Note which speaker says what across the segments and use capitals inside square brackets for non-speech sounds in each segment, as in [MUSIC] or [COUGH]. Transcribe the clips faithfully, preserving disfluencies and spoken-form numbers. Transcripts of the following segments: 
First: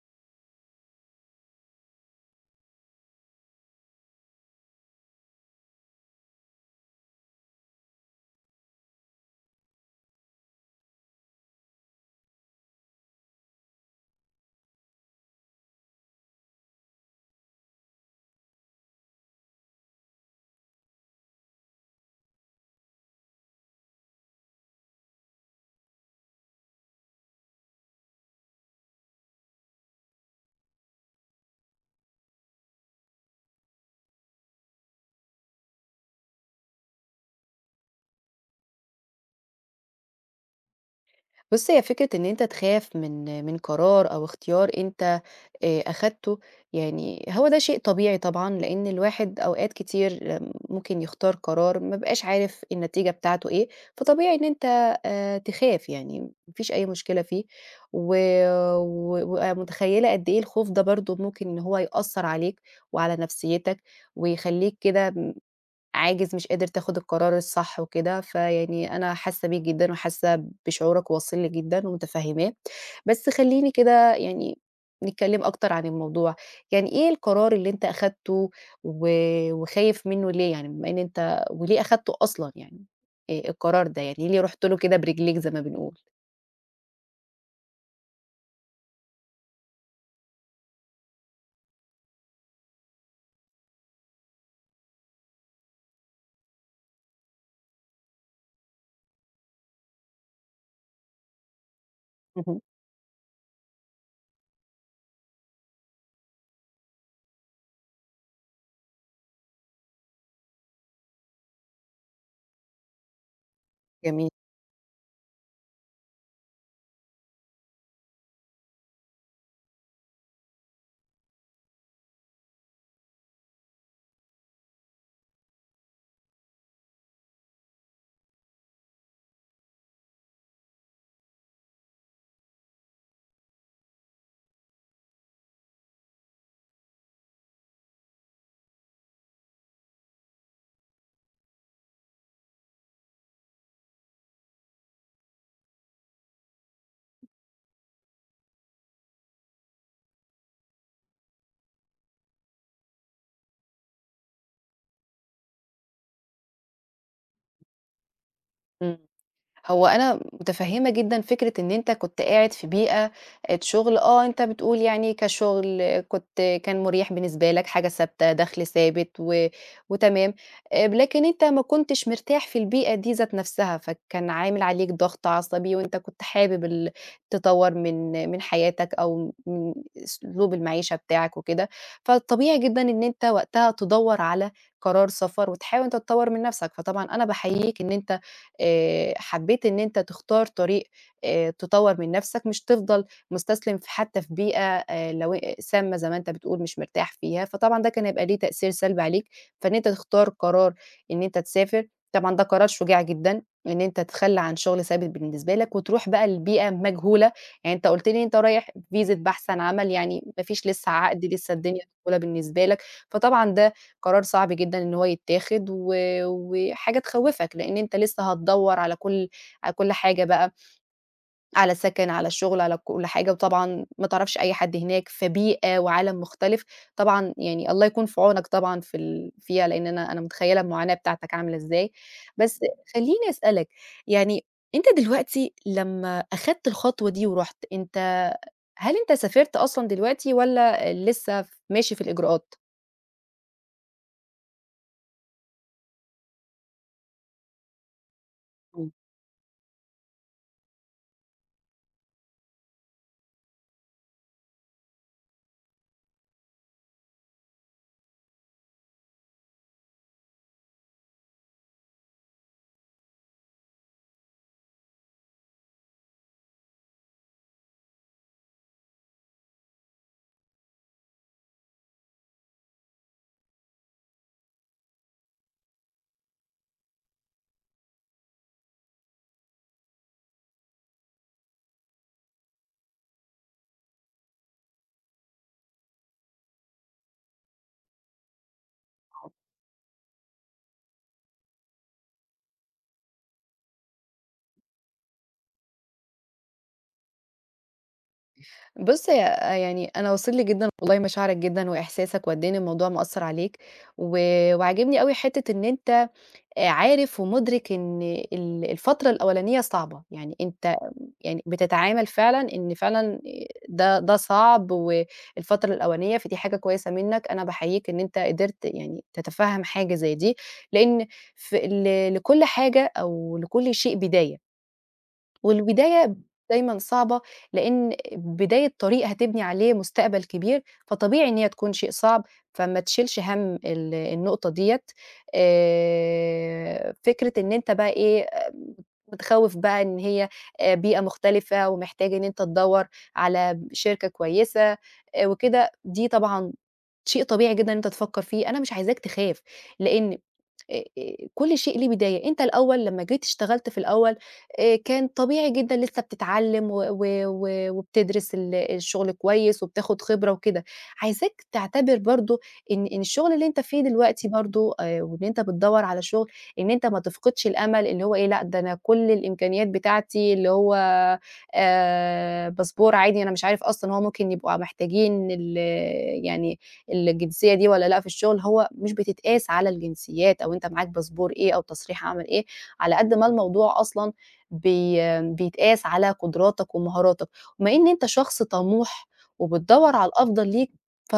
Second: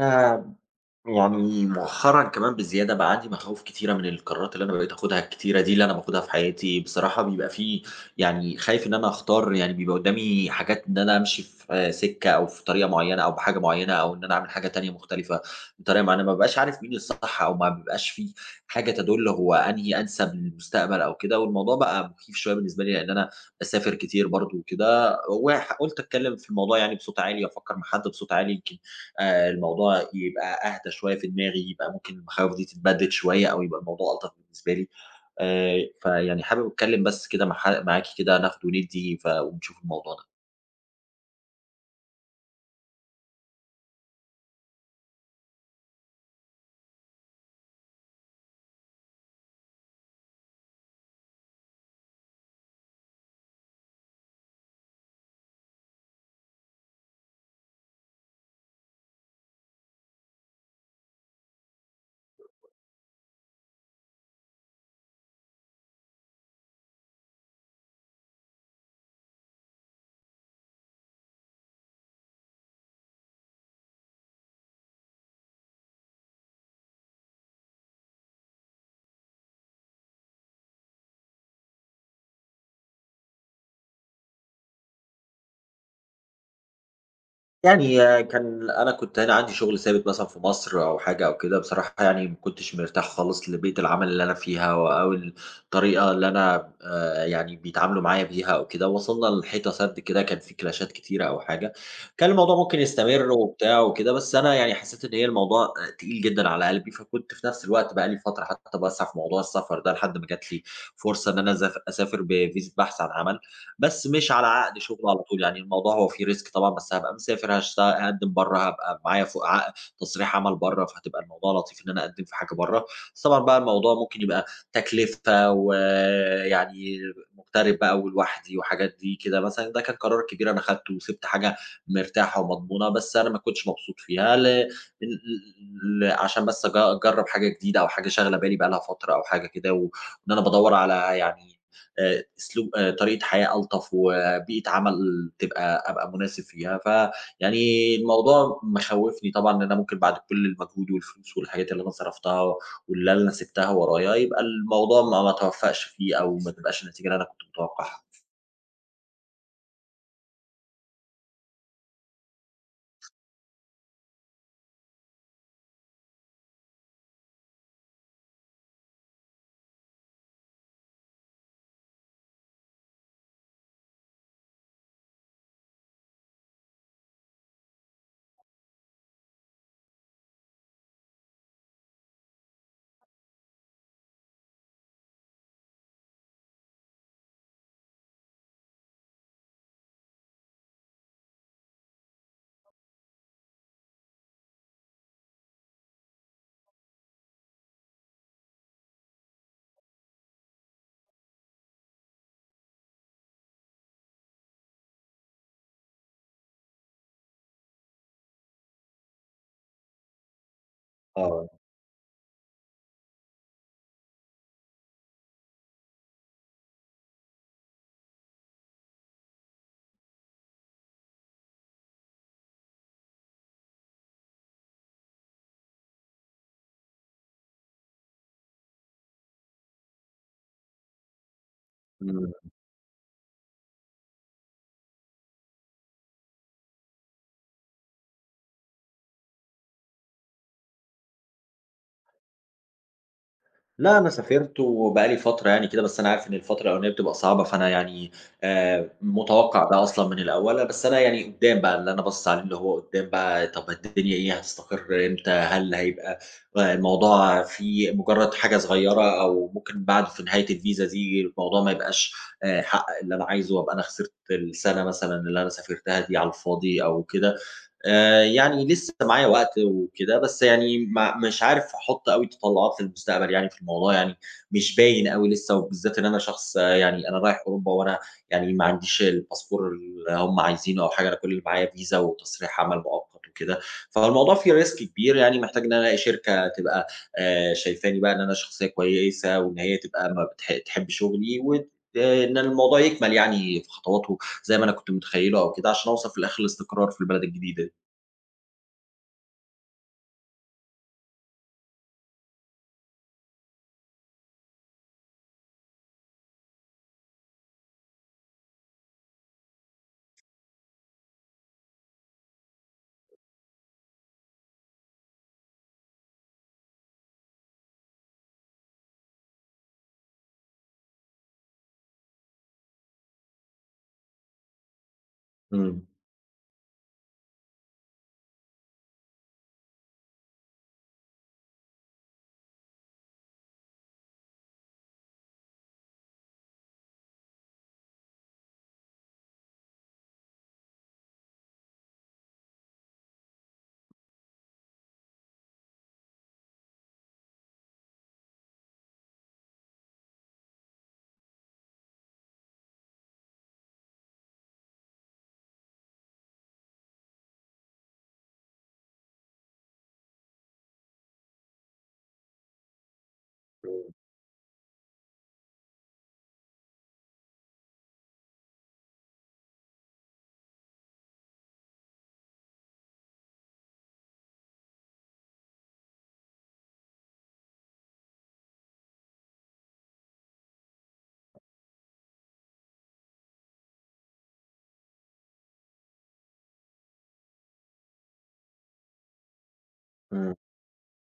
Speaker 1: أنا يعني مؤخرًا كمان بزيادة بقى عندي مخاوف كتيرة من القرارات اللي أنا بقيت آخُدها الكتيرة دي اللي أنا باخُدها في حياتي، بصراحة بيبقى في يعني خايف إن أنا أختار، يعني بيبقى قُدّامي حاجات إن أنا أمشي في آه، سِكّة أو في طريقة معيّنة أو بحاجة معيّنة أو إن أنا أعمل حاجة تانية مختلفة بطريقة معيّنة، ما بابقاش عارف مين الصح أو ما بيبقاش في حاجة تَدُل هو أنهي أنسب للمستقبل أو كده. والموضوع بقى مخيف شوية بالنسبة لي لإن أنا باسافر كتير برضه وكده، وح قُلت أتكلّم في الموضوع يعني بصوت عالي وأفكّر مع حد بصوت عالي، يمكن آآ الموضوع يبقى أهدى شوية في دماغي، يبقى ممكن المخاوف دي تتبدِّل شوية أو يبقى الموضوع ألطف بالنسبة لي. آآ فيعني حابب أتكلّم بس كده مع ح معاكِ كده، ناخد وندّي ف ونشوف الموضوع ده.
Speaker 2: بُص، هي فكرة إن أنت تخاف من من قرار أو اختيار أنت آآ أخدته. يعني هو ده شيء طبيعي طبعًا، لإن الواحد أوقات كتير ممكن يختار قرار ما بيبقاش عارف النتيجة بتاعته إيه، فطبيعي إن أنت آآ تخاف، يعني ما فيش أي مشكلة فيه، و و ومتخيلة قد إيه الخوف ده برضه ممكن إن هو يأثّر عليك وعلى نفسيتك، ويخلّيك كده عاجز، مش قادر تاخد القرار الصح وكده. فيعني أنا حاسة بيك جدًا وحاسة بشعورك واصل لي جدًا ومتفهماه، بس خلّيني كده يعني نتكلم أكتر عن الموضوع. يعني إيه القرار اللي أنت أخدته و وخايف منه ليه يعني؟ بما إن أنت وليه أخدته أصلًا يعني؟ آآ القرار ده يعني ليه رُحت له كده برجليك زي ما بنقول؟
Speaker 1: يعني آه، كان أنا كنت هنا عندي شغل ثابت مثلًا في مصر أو حاجة أو كده، بصراحة يعني ما كنتش مرتاح خالص لبيئة العمل اللي أنا فيها و أو الطريقة اللي أنا آآ يعني بيتعاملوا معايا بيها أو كده. وصلنا لحيطة سد كده، كان في كلاشات كتيرة أو حاجة، كان الموضوع
Speaker 2: اهم،
Speaker 1: ممكن يستمر وبتاع وكده، بس أنا يعني حسيت إن هي الموضوع آآ تقيل جدًا على قلبي، فكنت في نفس الوقت بقى لي فترة حتى باسعى في موضوع السفر ده، لحد ما جات لي فرصة إن أنا أزاف أسافر بفيزا بحث عن عمل. بس
Speaker 2: جميل،
Speaker 1: مش على عقد شغل على طول، يعني الموضوع هو فيه risk طبعًا، بس هابقى مسافر هاشت هاقدّم برّه، هابقى معايا فوق عق تصريح عمل برّه، فهتبقى الموضوع لطيف إن أنا أقدّم في حاجة برّه، بس طبعًا بقى الموضوع ممكن يبقى تكلفة، ويعني مغترب بقى ولوحدي وحاجات دي كده مثلًا. ده كان قرار كبير أنا خدته، وسِبت حاجة مرتاحة ومضمونة، بس أنا ما كنتش مبسوط فيها ل ل ل عشان بس أج أجرّب حاجة جديدة أو حاجة شاغلة بالي بقى لها فترة أو حاجة كده، و- وإن أنا بادوّر على يعني آآ أسلوب آآ طريقة حياة ألطف، وبيئة عمل تبقى أبقى مناسب فيها. فيعني الموضوع مخوّفني طبعًا إن أنا ممكن بعد كل المجهود والفلوس والحاجات اللي أنا صرفتها، واللي أنا سِبتها ورايا، يبقى الموضوع ما ما أتوفّقش فيه أو ما تبقاش النتيجة اللي أنا كنت متوقعها.
Speaker 2: إمم. هو أنا متفهّمة جدًا فكرة إن أنت كنت قاعد في بيئة آآ شغل، آه، أنت بتقول يعني كشغل كنت كان مُريح بالنسبة لك، حاجة ثابتة، دخْل ثابت و وتمام. آآ لكن أنت ما كنتش مرتاح في البيئة دي ذات نَفْسها، فكان عامل عليك ضغْط عصبي، وأنت كنت حابب ال تطوّر من من حياتك أو من أسلوب المعيشة بتاعك وكده. فالطبيعي جدًا إن أنت وقتها تدوّر على قرار سَفَر وتحاول إن أنت تطوّر من نَفْسك. فطبعًا أنا باحييك إن أنت آآ حبّيت إن أنت تختار طريق آآ تطوّر من نَفْسك، مش تفضل مستسلم ف حتّى في بيئة آآ لو أ سامّة زي ما أنت بتقول مش مرتاح فيها، فطبعًا ده كان هيبقى ليه تأثير سلبي عليك. فإن أنت تختار قرار إن أنت تسافر، طبعًا ده قرار شجاع جدًا، إن أنت تتخلّى عن شُغل ثابت بالنسبة لك وتروح بقى لبيئة مجهولة. يعني أنت قُلت لي أنت رايح فيزا بحث عن عمل، يعني ما فيش لسّه عقد،
Speaker 1: آه.
Speaker 2: لسّه الدنيا مجهولة بالنسبة لك. فطبعًا ده قرار صعب جدًا إن هو يتّاخد و وحاجة تخوّفك، لإن أنت لسه هتدوّر على كل على كل حاجة بقى، على سكن، على الشغل، على كل حاجة، وطبعًا ما تعرفش أي حد هناك، فبيئة وعالم مختلف. طبعًا يعني الله يكون في عونك طبعًا في ال فيها، لإن أنا أنا متخيّلة المعاناة بتاعتك عاملة إزاي.
Speaker 1: إمم.
Speaker 2: بس خلّيني أسألك، يعني أنت دلوقتي لمّا أخدت الخطوة دي ورُحت، أنت هل أنت سافرت أصلًا دلوقتي والّا لسه ف ماشي في الإجراءات؟
Speaker 1: لا، أنا سافرت وبقى لي فترة يعني كده، بس أنا عارف إن الفترة الأولانية بتبقى صعبة، فأنا يعني آآ متوقّع ده أصلًا من الأول، بس أنا يعني قُدّام بقى اللي أنا باصص عليه اللي هو قُدّام بقى، طَب الدنيا إيه، هتستقر إمتى، هل هيبقى آآ الموضوع فيه مجرّد حاجة صغيّرة، أو ممكن بعد في نهاية الفيزا دي الموضوع ما يبقاش آآ حقق اللي أنا عايزه، وأبقى أنا خسرت السَنة مثلًا اللي أنا سافرتها دي على الفاضي أو كده. آآ يعني لسه معايا وقت وكده، بس يعني ما مش عارف أحُط أوي تطلُّعات للمستقبل يعني في الموضوع، يعني مش باين أوي لسه، وبالذات إن أنا شخص آه، يعني أنا رايح أوروبا وأنا يعني ما عنديش الباسبور اللي هم عايزينه أو حاجة، أنا كل اللي معايا فيزا وتصريح عمل مؤقت وكده، فالموضوع فيه risk كبير، يعني محتاج إن أنا ألاقي شركة تبقى آآ شايفاني بقى إن أنا شخصية كويسة، وإن هي تبقى ما بتح تحب شغلي وت إن الموضوع يكمل يعني في خطواته زي ما أنا كنت متخيّله أو كده، عشان أوصل في الآخر لاستقرار في البلد الجديدة دي.
Speaker 2: بُص، هي آه، يعني أنا واصل لي جدًا والله مشاعرك جدًا وإحساسك وقد إيه إن الموضوع مأثّر عليك، و وعاجبني أوي حتّة إن أنت آآ عارف ومُدرك إن ال الفترة الأولانية صعبة. يعني أنت يعني بتتعامل فعلًا إن فعلًا آآ ده ده صعب والفترة الأولانية، فدي حاجة كويسة منّك. أنا باحييك إن أنت قدرت يعني تتفهّم حاجة زي دي، لإن في ل لكل حاجة أو لكل شيء بداية.
Speaker 1: إمم.
Speaker 2: والبداية دايمًا صعبة، لإن بداية طريق هتبني عليه مستقبل كبير، فطبيعي إن هي تكون شيء صعب. فما تشيلش هَم ال النقطة ديّة. آآ، فكرة إن أنت بقى إيه، آه، متخوّف بقى إن هي آآ، بيئة مختلفة ومحتاج إن أنت تدوّر على شركة كويسة، آآ، وكده، دي طبعًا شيء طبيعي جدًا إن أنت تفكّر فيه. أنا مش عايزاك تخاف، لإن آآ كل شيء ليه بداية. أنت الأول لمّا جيت اشتغلت في الأول آآ كان طبيعي جدًا لسه بتتعلّم و و و وبتدرس ال الشغل كويس وبتاخد خبرة وكده. عايزاك تعتبر برضه إن إن الشغل اللي أنت فيه
Speaker 1: إمم.
Speaker 2: دلوقتي برضه آآ وإن أنت بتدوّر على شغل، إن أنت ما تفقدش الأمل اللي هو إيه، لأ ده أنا كل الإمكانيات بتاعتي اللي هو آآ باسبور عادي. أنا مش عارف أصلًا هو ممكن يبقوا محتاجين ال يعني الجنسية دي والّا لأ في الشغل. هو مش بتتقاس على الجنسيات أو أنت معاك باسبور إيه أو تصريح عمل إيه، على قد ما الموضوع أصلًا بي بيتقاس على قدراتك ومهاراتك. وبما إن أنت شخص طموح وبتدوّر على
Speaker 1: إمم.
Speaker 2: الأفضل ليك، ف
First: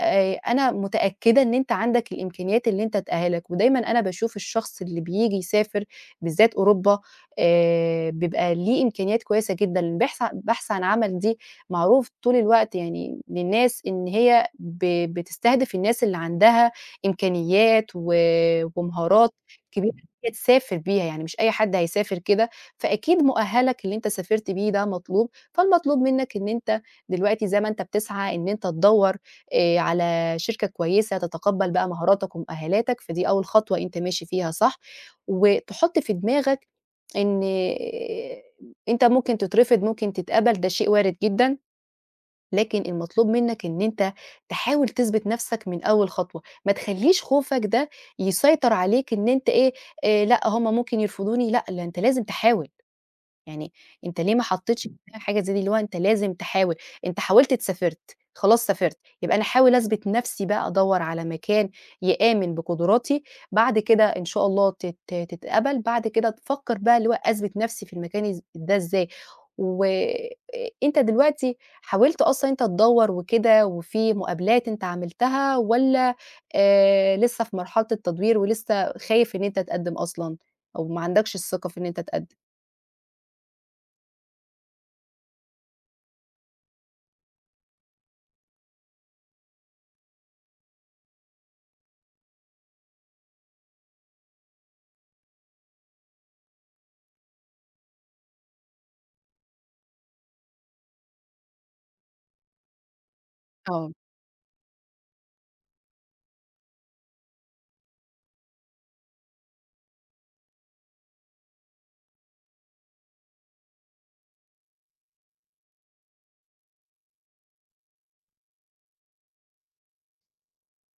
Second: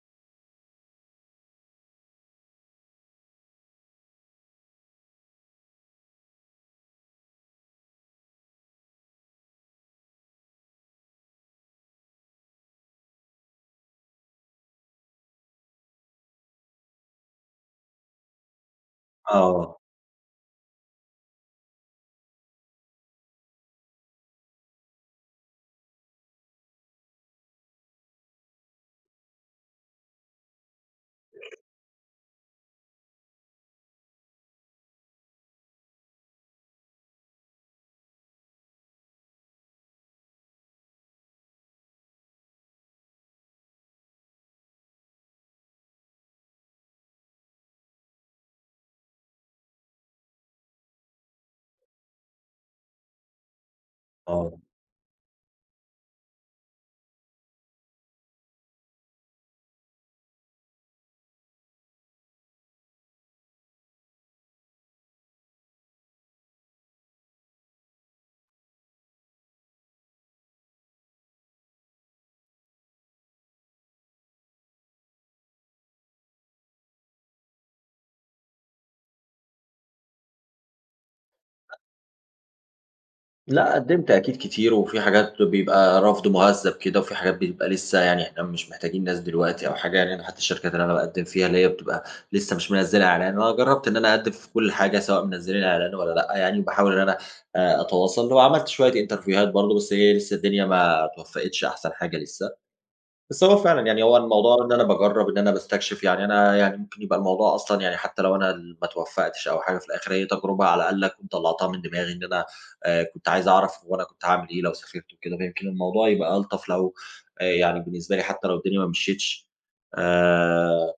Speaker 2: آآ أنا متأكدة إن أنت عندك الإمكانيات اللي أنت تأهّلك. ودايمًا أنا باشوف الشخص اللي بييجي يسافر بالذات أوروبا آآ بيبقى ليه إمكانيات كويسة جدًا. البحث ع البحث عن عمل دي معروف طول الوقت يعني للناس إن هي ب بتستهدف الناس اللي عندها إمكانيات و ومهارات
Speaker 1: آه.
Speaker 2: كبيرة إن هي تسافر بيها، يعني مش أي حد هيسافر كده. فأكيد مؤهّلك اللي أنت سافرت بيه ده مطلوب. فالمطلوب منّك إن أنت دلوقتي زي ما أنت بتسعى إن أنت تدوّر آآ على شركة كويسة تتقبّل بقى مهاراتك ومؤهّلاتك، فدي أول خطوة أنت ماشي فيها صح. وتحُط في دماغك إن آه، أنت ممكن تترفض، ممكن تتقبل، ده شيء وارد جدًا، لكن المطلوب منك إن أنت تحاول تثبت نفسك من أول خطوة، ما تخلّيش خوفك ده يسيطر عليك إن أنت إيه، آآ لأ هم ممكن يرفضوني. لأ، لأ أنت لازم تحاول. يعني أنت ليه ما
Speaker 1: آه.
Speaker 2: حطّيتش حاجة زي دي، اللي هو أنت لازم تحاول، أنت حاولت سافرت، خلاص سافرت، يبقى أنا أحاول أثبت نَفْسي بقى، أدوّر على مكان يآمن بقدراتي، بعد كده إن شاء الله تت تتقبل، بعد كده تفكّر بقى اللي هو أثبت نَفْسي في المكان إز ده إزاي. و آآ أنت دلوقتي حاولت أصلًا أنت تدوّر وكده وفي مقابلات أنت عملتها، والّا آآ لسه في مرحلة التدوير ولسه خايف إن أنت تقدّم أصلًا أو ما عندكش الثقة في إن أنت تقدّم؟
Speaker 1: لأ، قدّمت أكيد كتير، وفي حاجات بيبقى رفض مهذّب كده، وفي حاجات بتبقى لسه يعني إحنا مش محتاجين ناس دلوقتي أو حاجة، يعني أنا حتى الشركات اللي أنا باقدّم فيها اللي هي بتبقى لسه مش منزّلة إعلان، أنا جرّبت إن أنا أقدّم في كل حاجة سواء منزّلين إعلان والّا لأ يعني، وباحاول إن أنا آآ أتواصل، وعملت شوية انترفيوهات برضه، بس هي لسه الدنيا ما اتوفّقتش أحسن حاجة لسه. بس هو فعلًا
Speaker 2: آه.
Speaker 1: يعني هو الموضوع إن أنا باجرّب، إن أنا باستكشف، يعني أنا يعني ممكن يبقى الموضوع أصلًا يعني حتى لو أنا ال ما اتوفّقتش أو حاجة في الآخر، هي تجربة على الأقل كنت طلّعتها من دماغي إن أنا آآ كنت عايز أعرف هو أنا كنت هاعمل إيه لو سافرت وكده، فيمكن الموضوع يبقى ألطف لو آآ يعني بالنسبة لي حتى لو الدنيا ما مشيتش. آآ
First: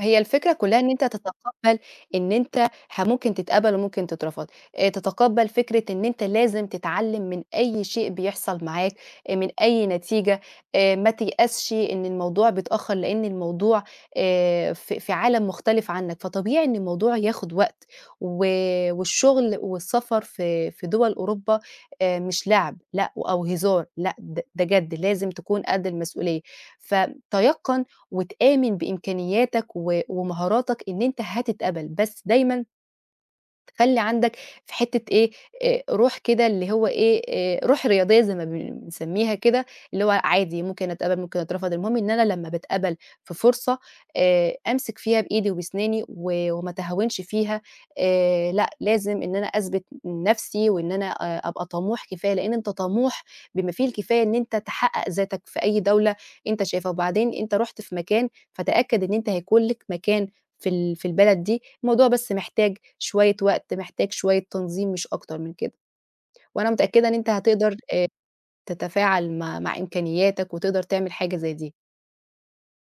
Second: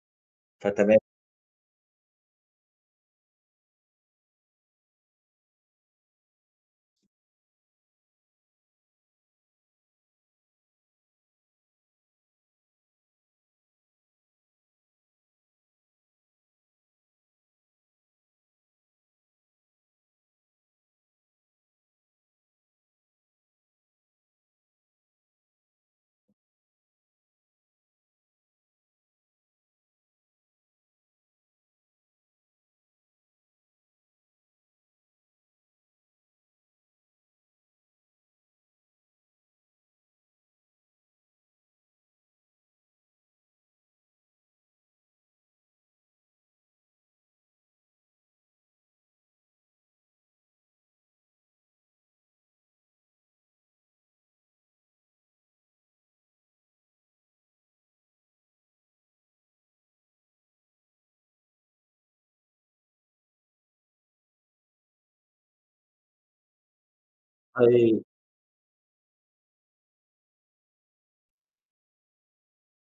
Speaker 2: هي الفكرة كلّها إن
Speaker 1: فتمام.
Speaker 2: أنت تتقبّل إن أنت ح ممكن تتقبل وممكن تترفض. آآ تتقبّل فكرة إن أنت لازم تتعلّم من أي شيء بيحصل معاك، آآ من أي نتيجة. آآ ما تيأسش إن الموضوع بيتأخّر، لإن الموضوع آآ في في عالم مختلف عنّك، فطبيعي إن الموضوع ياخُد وقت. و والشغل والسفر في في دُوَل أوروبا آآ مش لعب لأ، أو هزار لأ، د ده جَد لازم تكون قد المسؤولية. فتيقّن وتآمن بإمكانياتك و ومهاراتك إن أنت هتتقبل، بس دايمًا تخلّي عندك في حتّة إيه، آآ روح كده اللي هو إيه، آآ روح رياضية زي ما بن بنسمّيها كده، اللي هو عادي ممكن أتقبل، ممكن أترفض. المهم إن أنا لمّا باتقبل في فرصة آآ أمسك فيها بإيدي وبسناني و وما أتهاونش فيها. آآ لأ، لازم إن أنا أثبت نَفْسي وإن أنا أ أبقى طموح كفاية، لإن أنت طموح بما فيه الكفاية إن أنت تحقق ذاتك في أي دولة أنت شايفها. وبعدين أنت رُحت في مكان، فتأكد إن أنت هيكون لك مكان في ال في البلد دي. الموضوع بس محتاج شوية وقت، محتاج شوية تنظيم مش أكتر من كده. وأنا متأكدة إن أنت هتقدر
Speaker 1: [UNINTELLIGIBLE]
Speaker 2: تتفاعل مع مع إمكانياتك وتقدر تعمل حاجة زي دي.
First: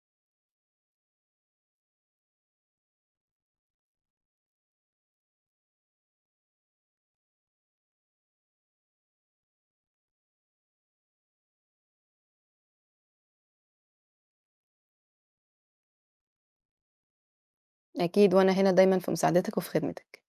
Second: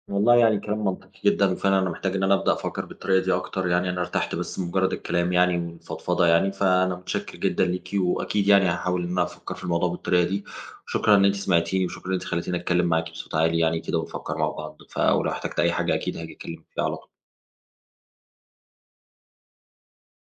Speaker 1: والله يعني كلام منطقي جدًا، وفعلًا أنا محتاج إن أنا أبدأ أفكّر بالطريقة دي أكتر، يعني أنا ارتحت بس مجرد الكلام يعني والفضفضة يعني، فأنا متشكر جدًا ليكِ، وأكيد يعني هاحاول إن أنا أفكّر في الموضوع بالطريقة دي، وشكرًا إن أنتِ سمعتيني، وشكرًا إن أنتِ خلّيتيني أتكلّم معاكِ بصوت عالي يعني كده، ونفكّر مع بعض، فلو احتجت أي حاجة أكيد هاجي أكلّمِك فيها على طول.
Speaker 2: أكيد، وأنا هنا دايمًا في مساعدتك وفي خدمتك.